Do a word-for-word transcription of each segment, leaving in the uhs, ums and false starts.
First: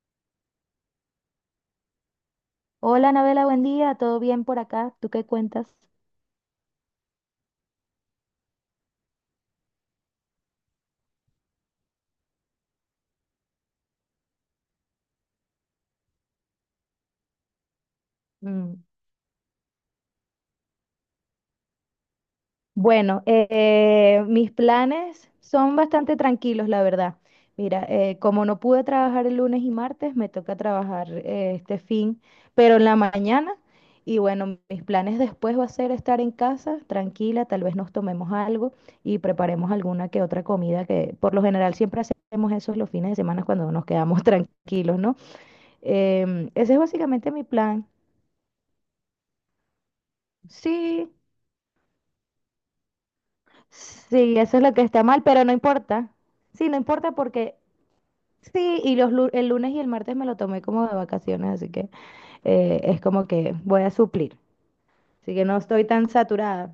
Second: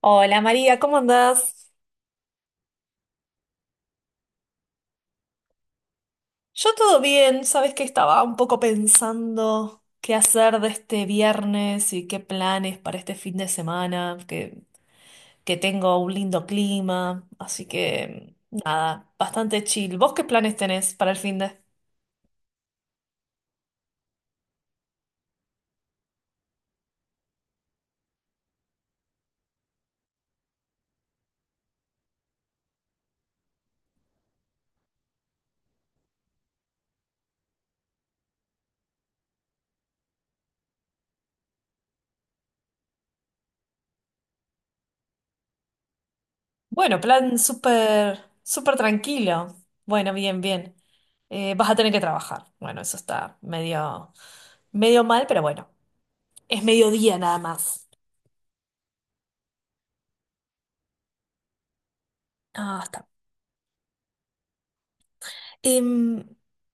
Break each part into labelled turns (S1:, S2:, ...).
S1: Hola María, ¿cómo andás?
S2: Hola, Anabela, buen día. ¿Todo bien por acá? ¿Tú qué cuentas?
S1: Yo todo bien, sabes que estaba un poco pensando qué hacer de este viernes y qué planes para este fin de semana, que, que tengo un lindo clima, así que
S2: Mm,
S1: nada, bastante chill. ¿Vos qué planes tenés para el fin de?
S2: bueno, eh, eh, mis planes son bastante tranquilos, la verdad. Mira, eh, como no pude trabajar el lunes y martes, me toca trabajar eh, este fin, pero en la mañana. Y bueno, mis planes después va a ser estar en casa, tranquila, tal vez nos tomemos algo y preparemos alguna que otra comida, que por lo general siempre hacemos eso los fines de semana cuando nos quedamos tranquilos, ¿no? Em, ese es
S1: Bueno,
S2: básicamente
S1: plan
S2: mi plan.
S1: súper, súper tranquilo. Bueno, bien, bien.
S2: Sí.
S1: Eh, vas a tener que trabajar. Bueno, eso está medio,
S2: Sí, eso es lo que está
S1: medio
S2: mal,
S1: mal, pero
S2: pero no
S1: bueno,
S2: importa.
S1: es
S2: Sí, no importa
S1: mediodía nada
S2: porque
S1: más.
S2: sí, y los lu- el lunes y el martes me lo tomé como de vacaciones, así que
S1: Ah,
S2: eh, es
S1: está.
S2: como que voy a suplir. Así que no estoy tan
S1: Em,
S2: saturada.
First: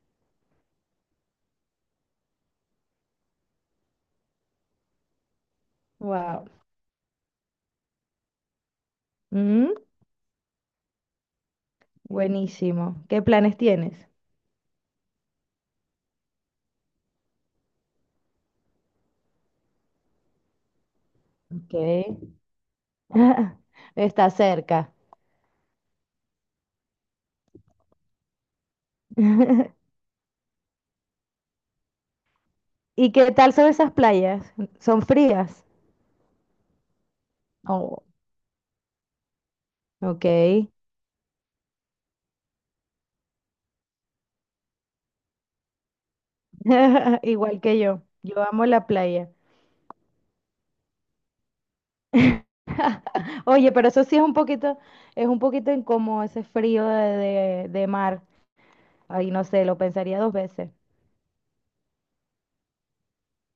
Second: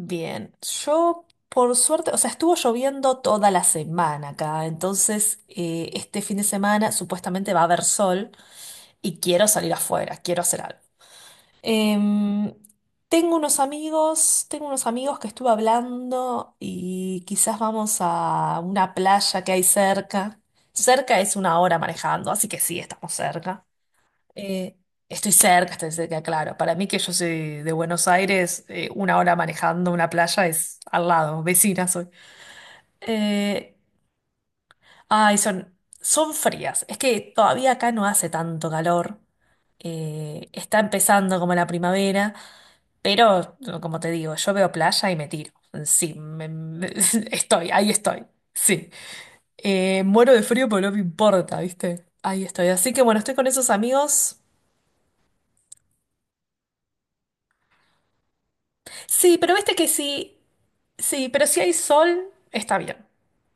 S1: Bien, yo por suerte, o sea, estuvo lloviendo toda la semana acá, entonces eh, este fin de
S2: Wow.
S1: semana supuestamente va a haber sol y quiero salir
S2: Mm,
S1: afuera, quiero hacer algo. Em,
S2: buenísimo. ¿Qué
S1: tengo
S2: planes
S1: unos
S2: tienes?
S1: amigos, tengo unos amigos que estuve hablando y quizás vamos a una playa que hay cerca. Cerca es una
S2: Ok.
S1: hora manejando, así que sí, estamos cerca.
S2: Está
S1: Eh,
S2: cerca.
S1: estoy cerca, estoy cerca, claro. Para mí que yo soy de Buenos Aires, eh, una hora manejando una playa es al lado, vecina soy.
S2: ¿Y qué tal son
S1: Eh,
S2: esas playas? ¿Son
S1: ay,
S2: frías?
S1: son, son frías. Es que todavía acá
S2: Oh,
S1: no hace tanto calor. Eh,
S2: ok.
S1: está empezando como la primavera, pero como te digo, yo veo playa y me tiro. Sí, me- me-
S2: Igual
S1: estoy,
S2: que
S1: ahí
S2: yo.
S1: estoy.
S2: Yo amo la
S1: Sí.
S2: playa.
S1: Eh, muero de frío, pero no me importa, ¿viste? Ahí estoy. Así que bueno, estoy con esos
S2: Oye, pero eso sí es un
S1: amigos.
S2: poquito, es un poquito incómodo ese frío de, de- de mar. Ay,
S1: Sí,
S2: no
S1: pero
S2: sé,
S1: viste
S2: lo
S1: que
S2: pensaría dos
S1: sí,
S2: veces.
S1: sí, pero si hay sol, está bien.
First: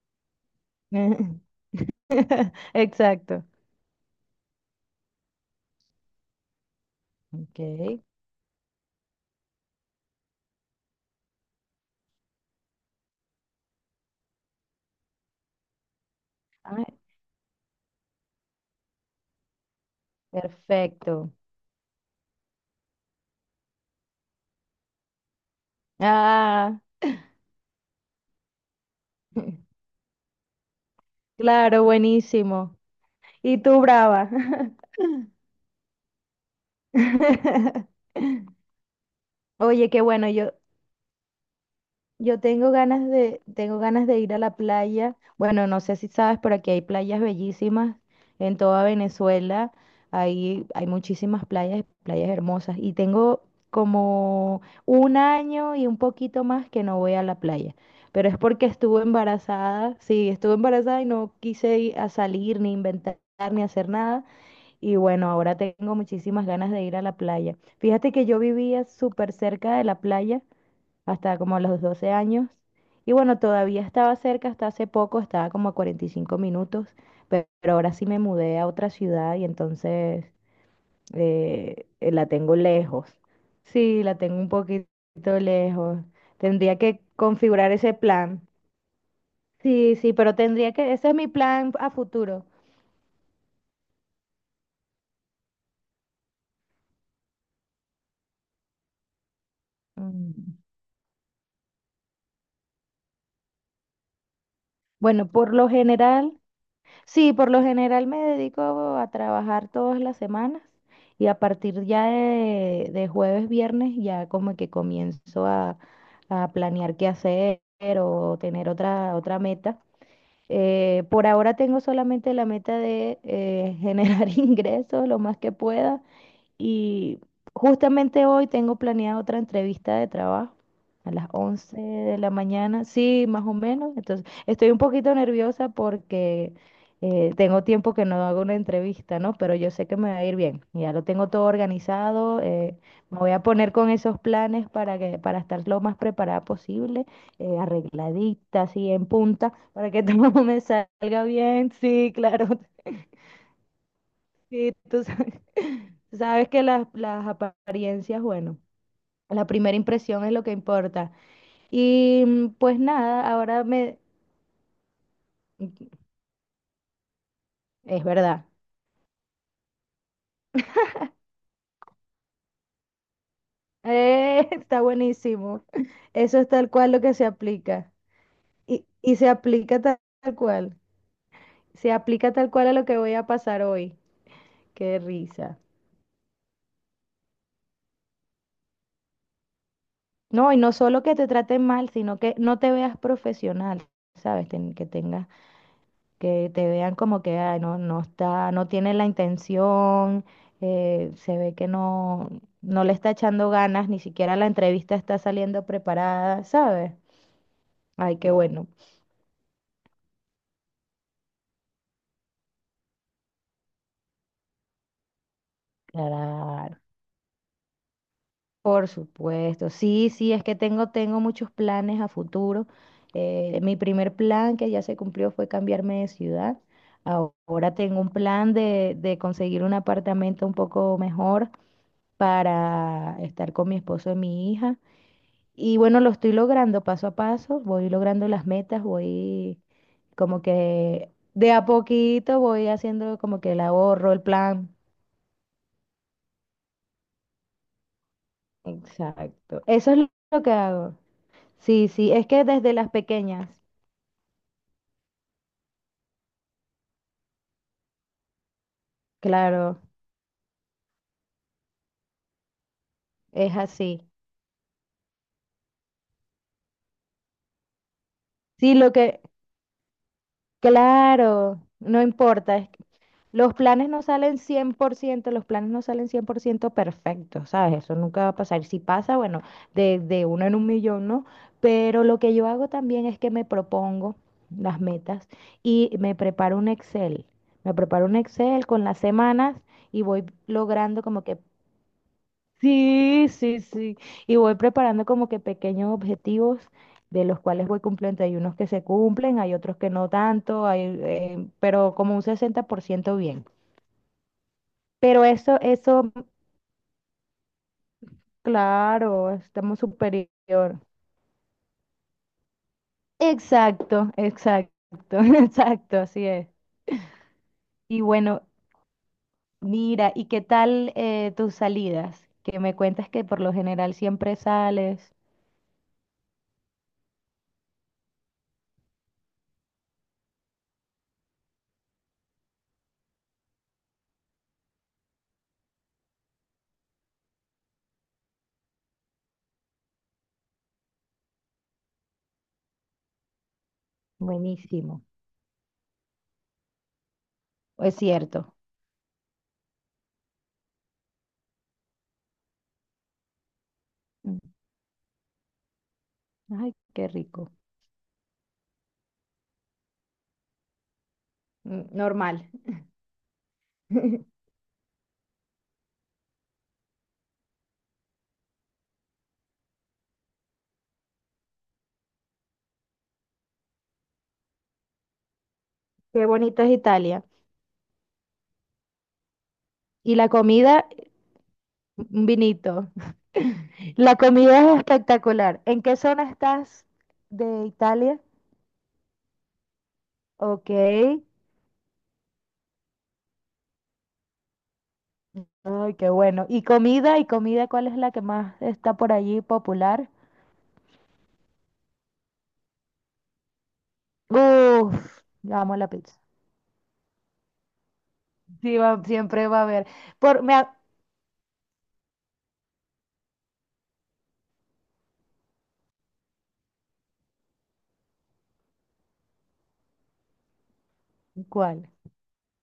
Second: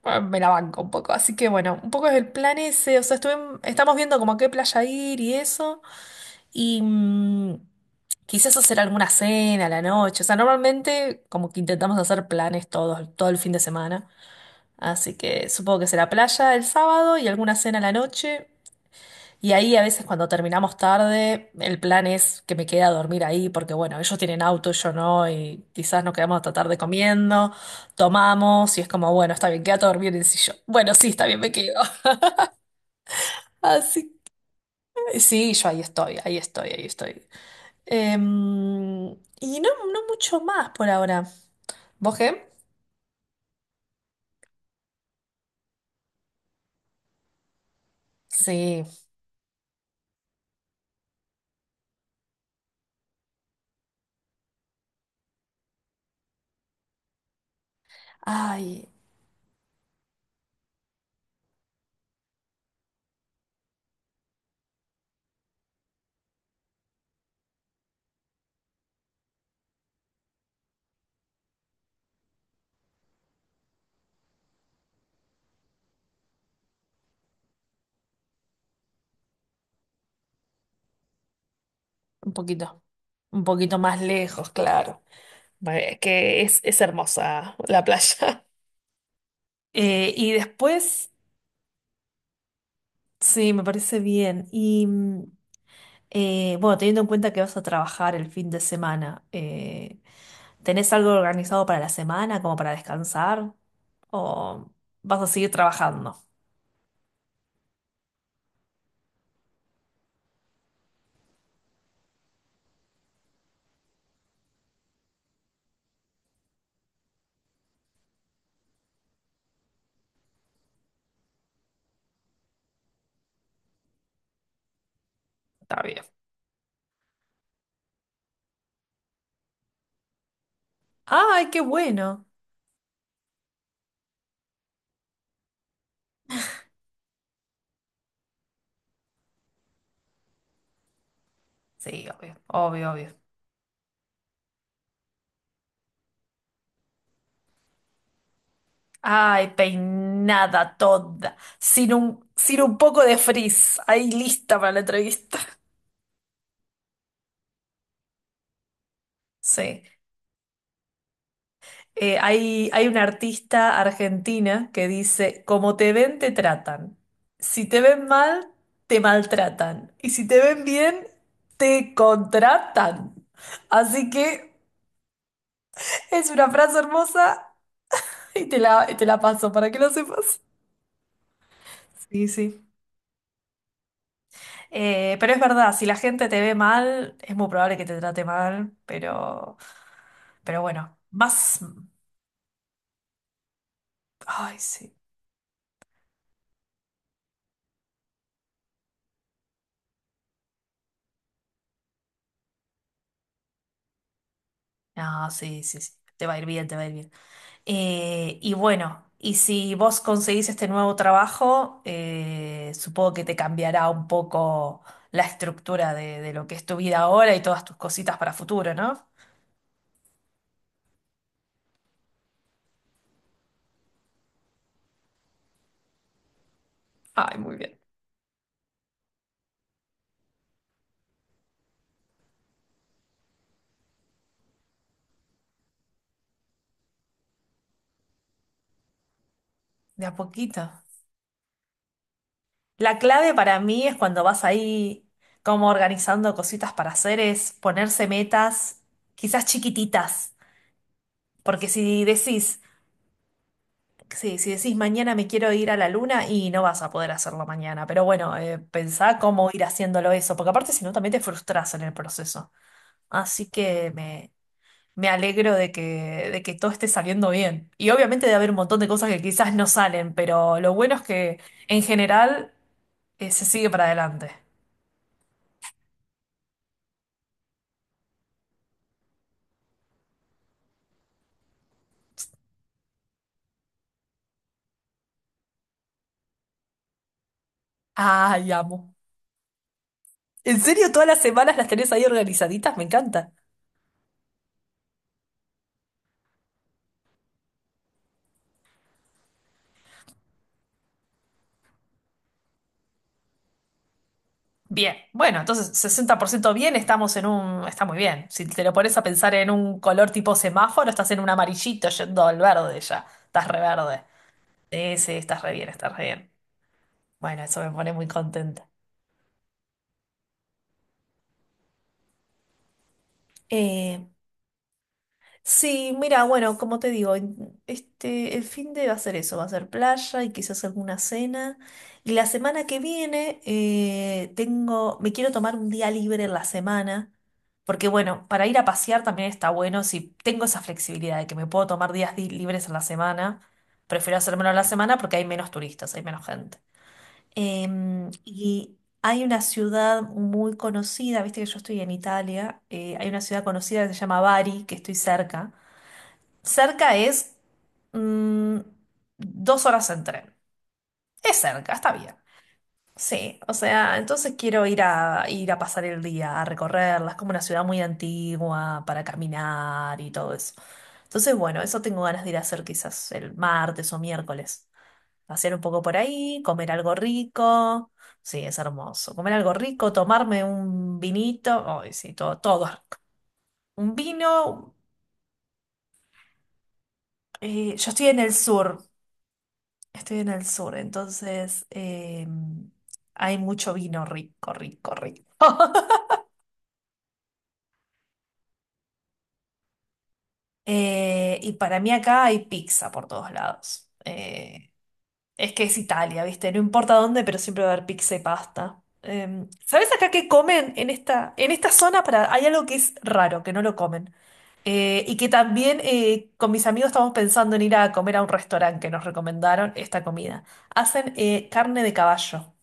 S1: Bueno, me la banco un poco, así que bueno, un poco es el plan ese, o sea,
S2: Exacto.
S1: estuve- estamos viendo como a qué playa ir y eso, y mm,
S2: Ok.
S1: quizás hacer alguna cena a la noche, o sea, normalmente como que intentamos hacer planes todos, todo el fin de semana, así que supongo que será playa el
S2: Ay,
S1: sábado y alguna cena a la noche, y ahí a veces cuando terminamos
S2: perfecto.
S1: tarde, el plan es que me quede a dormir ahí, porque bueno, ellos tienen auto, yo no, y quizás nos quedamos hasta tarde
S2: Ah,
S1: comiendo, tomamos, y es como, bueno, está bien, quédate a dormir en el sillón. Bueno, sí, está bien, me quedo.
S2: claro, buenísimo. Y tú,
S1: Así
S2: brava.
S1: que sí, yo ahí estoy, ahí estoy, ahí estoy. Em, y no,
S2: Oye,
S1: no
S2: qué bueno,
S1: mucho
S2: yo,
S1: más por ahora. ¿Vos
S2: Yo
S1: qué?
S2: tengo ganas de, tengo ganas de ir a la playa. Bueno, no sé si sabes, pero aquí hay playas bellísimas en
S1: Sí.
S2: toda Venezuela. Hay, hay muchísimas playas, playas hermosas. Y tengo como un año y un poquito más que no voy a la playa. Pero es porque
S1: Ay,
S2: estuve embarazada. Sí, estuve embarazada y no quise ir a salir, ni inventar, ni hacer nada. Y bueno, ahora tengo muchísimas ganas de ir a la playa. Fíjate que yo vivía súper cerca de la playa hasta como los doce años. Y bueno, todavía estaba cerca, hasta hace poco, estaba como a cuarenta y cinco minutos, pe- pero ahora sí me mudé a otra ciudad y entonces eh, eh, la
S1: un
S2: tengo
S1: poquito,
S2: lejos.
S1: un poquito más
S2: Sí, la tengo
S1: lejos,
S2: un poquito
S1: claro. Bueno, Es
S2: lejos.
S1: que es,
S2: Tendría
S1: es
S2: que
S1: hermosa
S2: configurar
S1: la
S2: ese
S1: playa.
S2: plan. Sí,
S1: Eh,
S2: sí,
S1: y
S2: pero tendría que, ese
S1: después.
S2: es mi plan a futuro.
S1: Sí, me parece bien. Y mm, eh, bueno, teniendo en cuenta que vas a trabajar el fin de semana, eh,
S2: Mm.
S1: ¿tenés algo organizado para la semana, como para descansar? ¿O vas a
S2: Bueno,
S1: seguir
S2: por lo
S1: trabajando?
S2: general, sí, por lo general me dedico a trabajar todas las semanas y a partir ya de, de jueves, viernes, ya como que comienzo a, a planear qué hacer o tener otra, otra meta. Eh, por ahora tengo solamente la meta de eh, generar ingresos lo más que
S1: Está
S2: pueda
S1: bien.
S2: y justamente hoy tengo planeada otra entrevista de trabajo a las
S1: ¡Ay, qué
S2: once de
S1: bueno!
S2: la mañana, sí, más o menos. Entonces, estoy un poquito nerviosa porque eh, tengo tiempo que no hago una entrevista, ¿no? Pero yo sé que me va a ir bien. Ya lo tengo todo
S1: Sí, obvio,
S2: organizado. Eh,
S1: obvio, obvio.
S2: me voy a poner con esos planes para que, para estar lo más preparada posible, eh, arregladita, así en
S1: ¡Ay,
S2: punta, para que todo me
S1: peinada
S2: salga
S1: toda!
S2: bien.
S1: Sin
S2: Sí,
S1: un,
S2: claro,
S1: sin un poco de frizz. Ahí lista para
S2: sí,
S1: la
S2: tú sa-
S1: entrevista.
S2: tú sabes que las, las apariencias, bueno, la primera
S1: Sí.
S2: impresión es lo que importa.
S1: Eh,
S2: Y mm,
S1: hay,
S2: pues
S1: hay una
S2: nada, ahora
S1: artista
S2: me...
S1: argentina que dice, como te ven, te tratan. Si te
S2: Es
S1: ven
S2: verdad.
S1: mal, te maltratan. Y si te ven bien, te contratan. Así
S2: Eh,
S1: que
S2: está buenísimo.
S1: es
S2: Eso es
S1: una
S2: tal
S1: frase
S2: cual lo que se
S1: hermosa
S2: aplica.
S1: y te
S2: Y,
S1: la, y te
S2: y
S1: la
S2: se
S1: paso para que
S2: aplica
S1: lo
S2: ta- tal
S1: sepas.
S2: cual. Se
S1: Sí,
S2: aplica tal
S1: sí.
S2: cual a lo que voy a pasar hoy. Qué
S1: Eh, pero es
S2: risa.
S1: verdad, si la gente te ve mal, es muy probable que te trate mal, pero,
S2: No, y
S1: pero
S2: no
S1: bueno,
S2: solo que te
S1: más...
S2: traten mal, sino que no te veas profesional, ¿sabes?
S1: Ay,
S2: Ten- que
S1: sí.
S2: tengas que te vean como que "Ay, no, no está, no tiene la intención, eh, se ve que no, no le está echando ganas, ni siquiera la entrevista está
S1: No, sí,
S2: saliendo
S1: sí, sí. Te va a
S2: preparada,
S1: ir bien, te va a ir
S2: ¿sabes?
S1: bien.
S2: Ay, qué
S1: Eh, y
S2: bueno.
S1: bueno, y si vos conseguís este nuevo trabajo, eh, supongo que te cambiará un poco la estructura de, de lo que es
S2: Claro.
S1: tu vida ahora y todas tus cositas para futuro,
S2: Por
S1: ¿no?
S2: supuesto, sí, sí, es que tengo, tengo muchos planes a futuro. Eh, mi primer plan que ya se cumplió fue cambiarme de ciudad.
S1: Ay, muy
S2: Ahora
S1: bien.
S2: tengo un plan de, de conseguir un apartamento un poco mejor para estar con mi esposo y mi hija. Y bueno, lo estoy logrando paso a paso, voy logrando las metas, voy
S1: De a
S2: como
S1: poquito.
S2: que de a poquito voy
S1: La
S2: haciendo
S1: clave
S2: como que
S1: para
S2: el
S1: mí es
S2: ahorro, el
S1: cuando vas
S2: plan.
S1: ahí como organizando cositas para hacer es ponerse metas quizás
S2: Exacto. Eso es
S1: chiquititas,
S2: lo que hago.
S1: porque
S2: Sí,
S1: si
S2: sí, es que
S1: decís,
S2: desde las pequeñas,
S1: sí, si decís mañana me quiero ir a la luna y no vas a poder hacerlo mañana, pero bueno, eh, pensá cómo ir
S2: claro,
S1: haciéndolo eso, porque aparte si no también te frustras en el proceso. Así
S2: es
S1: que
S2: así.
S1: me, me alegro de que, de que todo esté saliendo bien. Y obviamente debe haber un
S2: Sí,
S1: montón de
S2: lo
S1: cosas
S2: que,
S1: que quizás no salen, pero lo bueno es que
S2: claro,
S1: en
S2: no
S1: general
S2: importa, es
S1: eh, se
S2: los
S1: sigue para
S2: planes no
S1: adelante.
S2: salen cien por ciento, los planes no salen cien por ciento perfectos, ¿sabes? Eso nunca va a pasar. Si pasa, bueno, de, de uno en un millón, ¿no? Pero lo que yo hago también es que me propongo las metas y me preparo un Excel. Me preparo un
S1: Ay,
S2: Excel con
S1: amo.
S2: las semanas y voy
S1: ¿En serio
S2: logrando
S1: todas las
S2: como que,
S1: semanas las tenés ahí organizaditas? Me
S2: sí,
S1: encanta.
S2: sí, sí, y voy preparando como que pequeños objetivos de los cuales voy cumpliendo. Hay unos que se cumplen, hay otros que no tanto, hay, eh, pero como un sesenta por ciento bien.
S1: Bien,
S2: Pero
S1: bueno,
S2: eso,
S1: entonces
S2: eso,
S1: sesenta por ciento bien, estamos en un, está muy bien. Si te lo pones a
S2: claro,
S1: pensar en
S2: estamos
S1: un color tipo
S2: superior.
S1: semáforo, estás en un amarillito yendo al verde ya, estás re verde.
S2: Exacto, exacto,
S1: Sí, sí, estás re bien, estás
S2: exacto,
S1: re
S2: así
S1: bien.
S2: es.
S1: Bueno, eso me pone
S2: Y
S1: muy
S2: bueno,
S1: contenta.
S2: mira, ¿y qué tal eh, tus salidas? Que me cuentas que por lo general
S1: Eh,
S2: siempre sales.
S1: Sí, mira, bueno, como te digo, en- este, el fin de va a ser eso, va a ser playa y quizás alguna cena. Y la semana que viene eh, tengo, me quiero tomar un día libre en la semana, porque bueno, para ir a pasear también está bueno, si tengo esa flexibilidad de que me puedo tomar días di- libres en la semana, prefiero hacérmelo en la semana
S2: Buenísimo,
S1: porque hay menos turistas, hay menos gente.
S2: es
S1: Em,
S2: cierto.
S1: y hay una ciudad muy conocida, viste que yo estoy en Italia, eh, hay una ciudad conocida que se llama
S2: Mm,
S1: Bari, que estoy cerca.
S2: ay,
S1: Cerca
S2: qué
S1: es
S2: rico.
S1: mm, dos horas en tren. Es cerca,
S2: Mm,
S1: está bien.
S2: normal.
S1: Sí, o sea, entonces quiero ir a ir a pasar el día, a recorrerla. Es como una ciudad muy antigua para caminar y todo eso. Entonces, bueno, eso tengo ganas de ir a hacer quizás el martes o miércoles. Pasear un poco por
S2: Qué
S1: ahí,
S2: bonito
S1: comer
S2: es
S1: algo
S2: Italia.
S1: rico. Sí, es hermoso. Comer algo rico,
S2: Y la
S1: tomarme
S2: comida,
S1: un vinito. Ay, sí,
S2: un
S1: todo, todo es
S2: vinito.
S1: rico. Un
S2: La comida
S1: vino.
S2: es espectacular. ¿En qué zona estás de
S1: eh, yo estoy en
S2: Italia?
S1: el sur. Estoy en el
S2: Ok.
S1: sur, entonces em, hay mucho vino rico, rico, rico.
S2: Ay, qué bueno. ¿Y comida? ¿Y comida cuál es la que más está por allí popular?
S1: Eh, y para mí acá hay pizza por todos lados. Eh,
S2: Uf,
S1: es que
S2: amo
S1: es
S2: la pizza.
S1: Italia, ¿viste? No importa dónde, pero siempre va a haber pizza y
S2: Sí,
S1: pasta.
S2: va-
S1: Eh,
S2: siempre va a haber.
S1: ¿sabes acá qué
S2: Por, me,
S1: comen
S2: ha-
S1: en esta, en esta zona? Para, hay algo que es raro, que no lo comen. Eh, y que también eh, con mis amigos estamos pensando en ir a comer a un restaurante que nos recomendaron esta comida. Hacen eh, carne
S2: ¿cuál?
S1: de caballo.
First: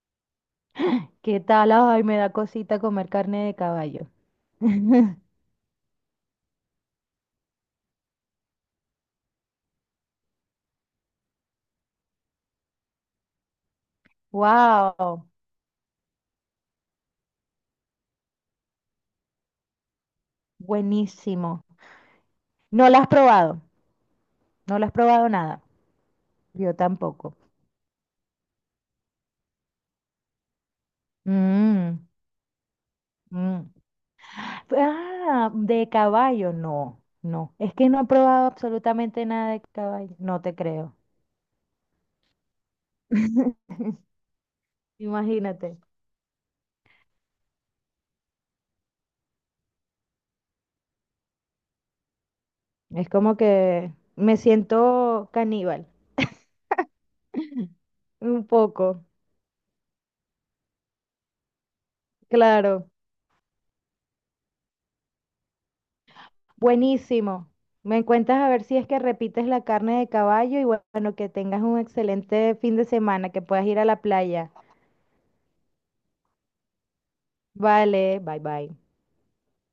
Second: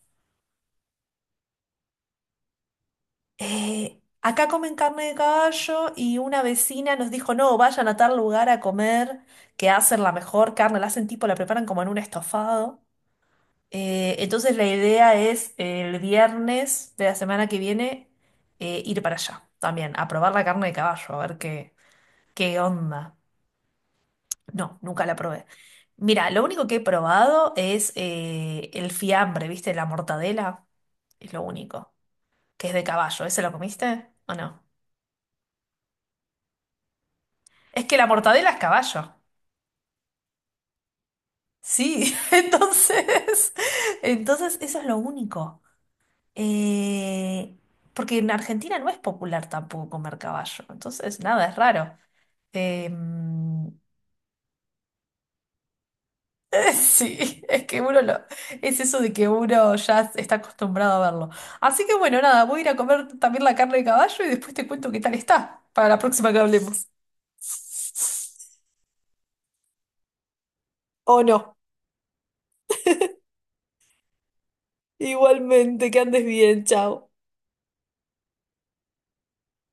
S2: ¿Qué tal? Ay, me da cosita comer carne de
S1: Eh,
S2: caballo.
S1: acá comen carne de caballo y una vecina nos dijo, no, vayan a tal lugar a comer, que hacen la mejor carne, la hacen tipo, la preparan como en un estofado. Eh, entonces la idea
S2: Wow,
S1: es eh, el viernes de la semana que viene eh, ir para allá también, a probar la carne de caballo, a ver
S2: buenísimo.
S1: qué, qué
S2: No la has
S1: onda.
S2: probado, no
S1: No,
S2: la has
S1: nunca la
S2: probado
S1: probé.
S2: nada.
S1: Mira, lo único
S2: Yo
S1: que he
S2: tampoco.
S1: probado es eh, el fiambre, ¿viste? La mortadela, es lo único,
S2: Mm,
S1: que es de caballo. ¿Ese lo
S2: mm.
S1: comiste o no?
S2: Ah, de caballo, no, no. Es
S1: Es
S2: que
S1: que
S2: no he
S1: la
S2: probado
S1: mortadela es caballo.
S2: absolutamente nada de caballo. No te creo.
S1: Sí, entonces, entonces eso es lo único.
S2: Imagínate,
S1: Eh, Porque en Argentina no es popular tampoco comer caballo. Entonces, nada, es raro.
S2: es como
S1: Em,
S2: que me siento caníbal,
S1: sí, es que uno lo,
S2: un
S1: es eso
S2: poco,
S1: de que uno ya está acostumbrado a verlo. Así que bueno, nada, voy a ir a
S2: claro,
S1: comer también la carne de caballo y después te cuento qué tal está para la próxima que hablemos.
S2: buenísimo. Me cuentas a ver si es que repites la carne de caballo y bueno,
S1: O
S2: que
S1: no.
S2: tengas un excelente fin de semana, que puedas ir a la playa.
S1: Igualmente, que andes bien, chao.
S2: Vale, bye bye.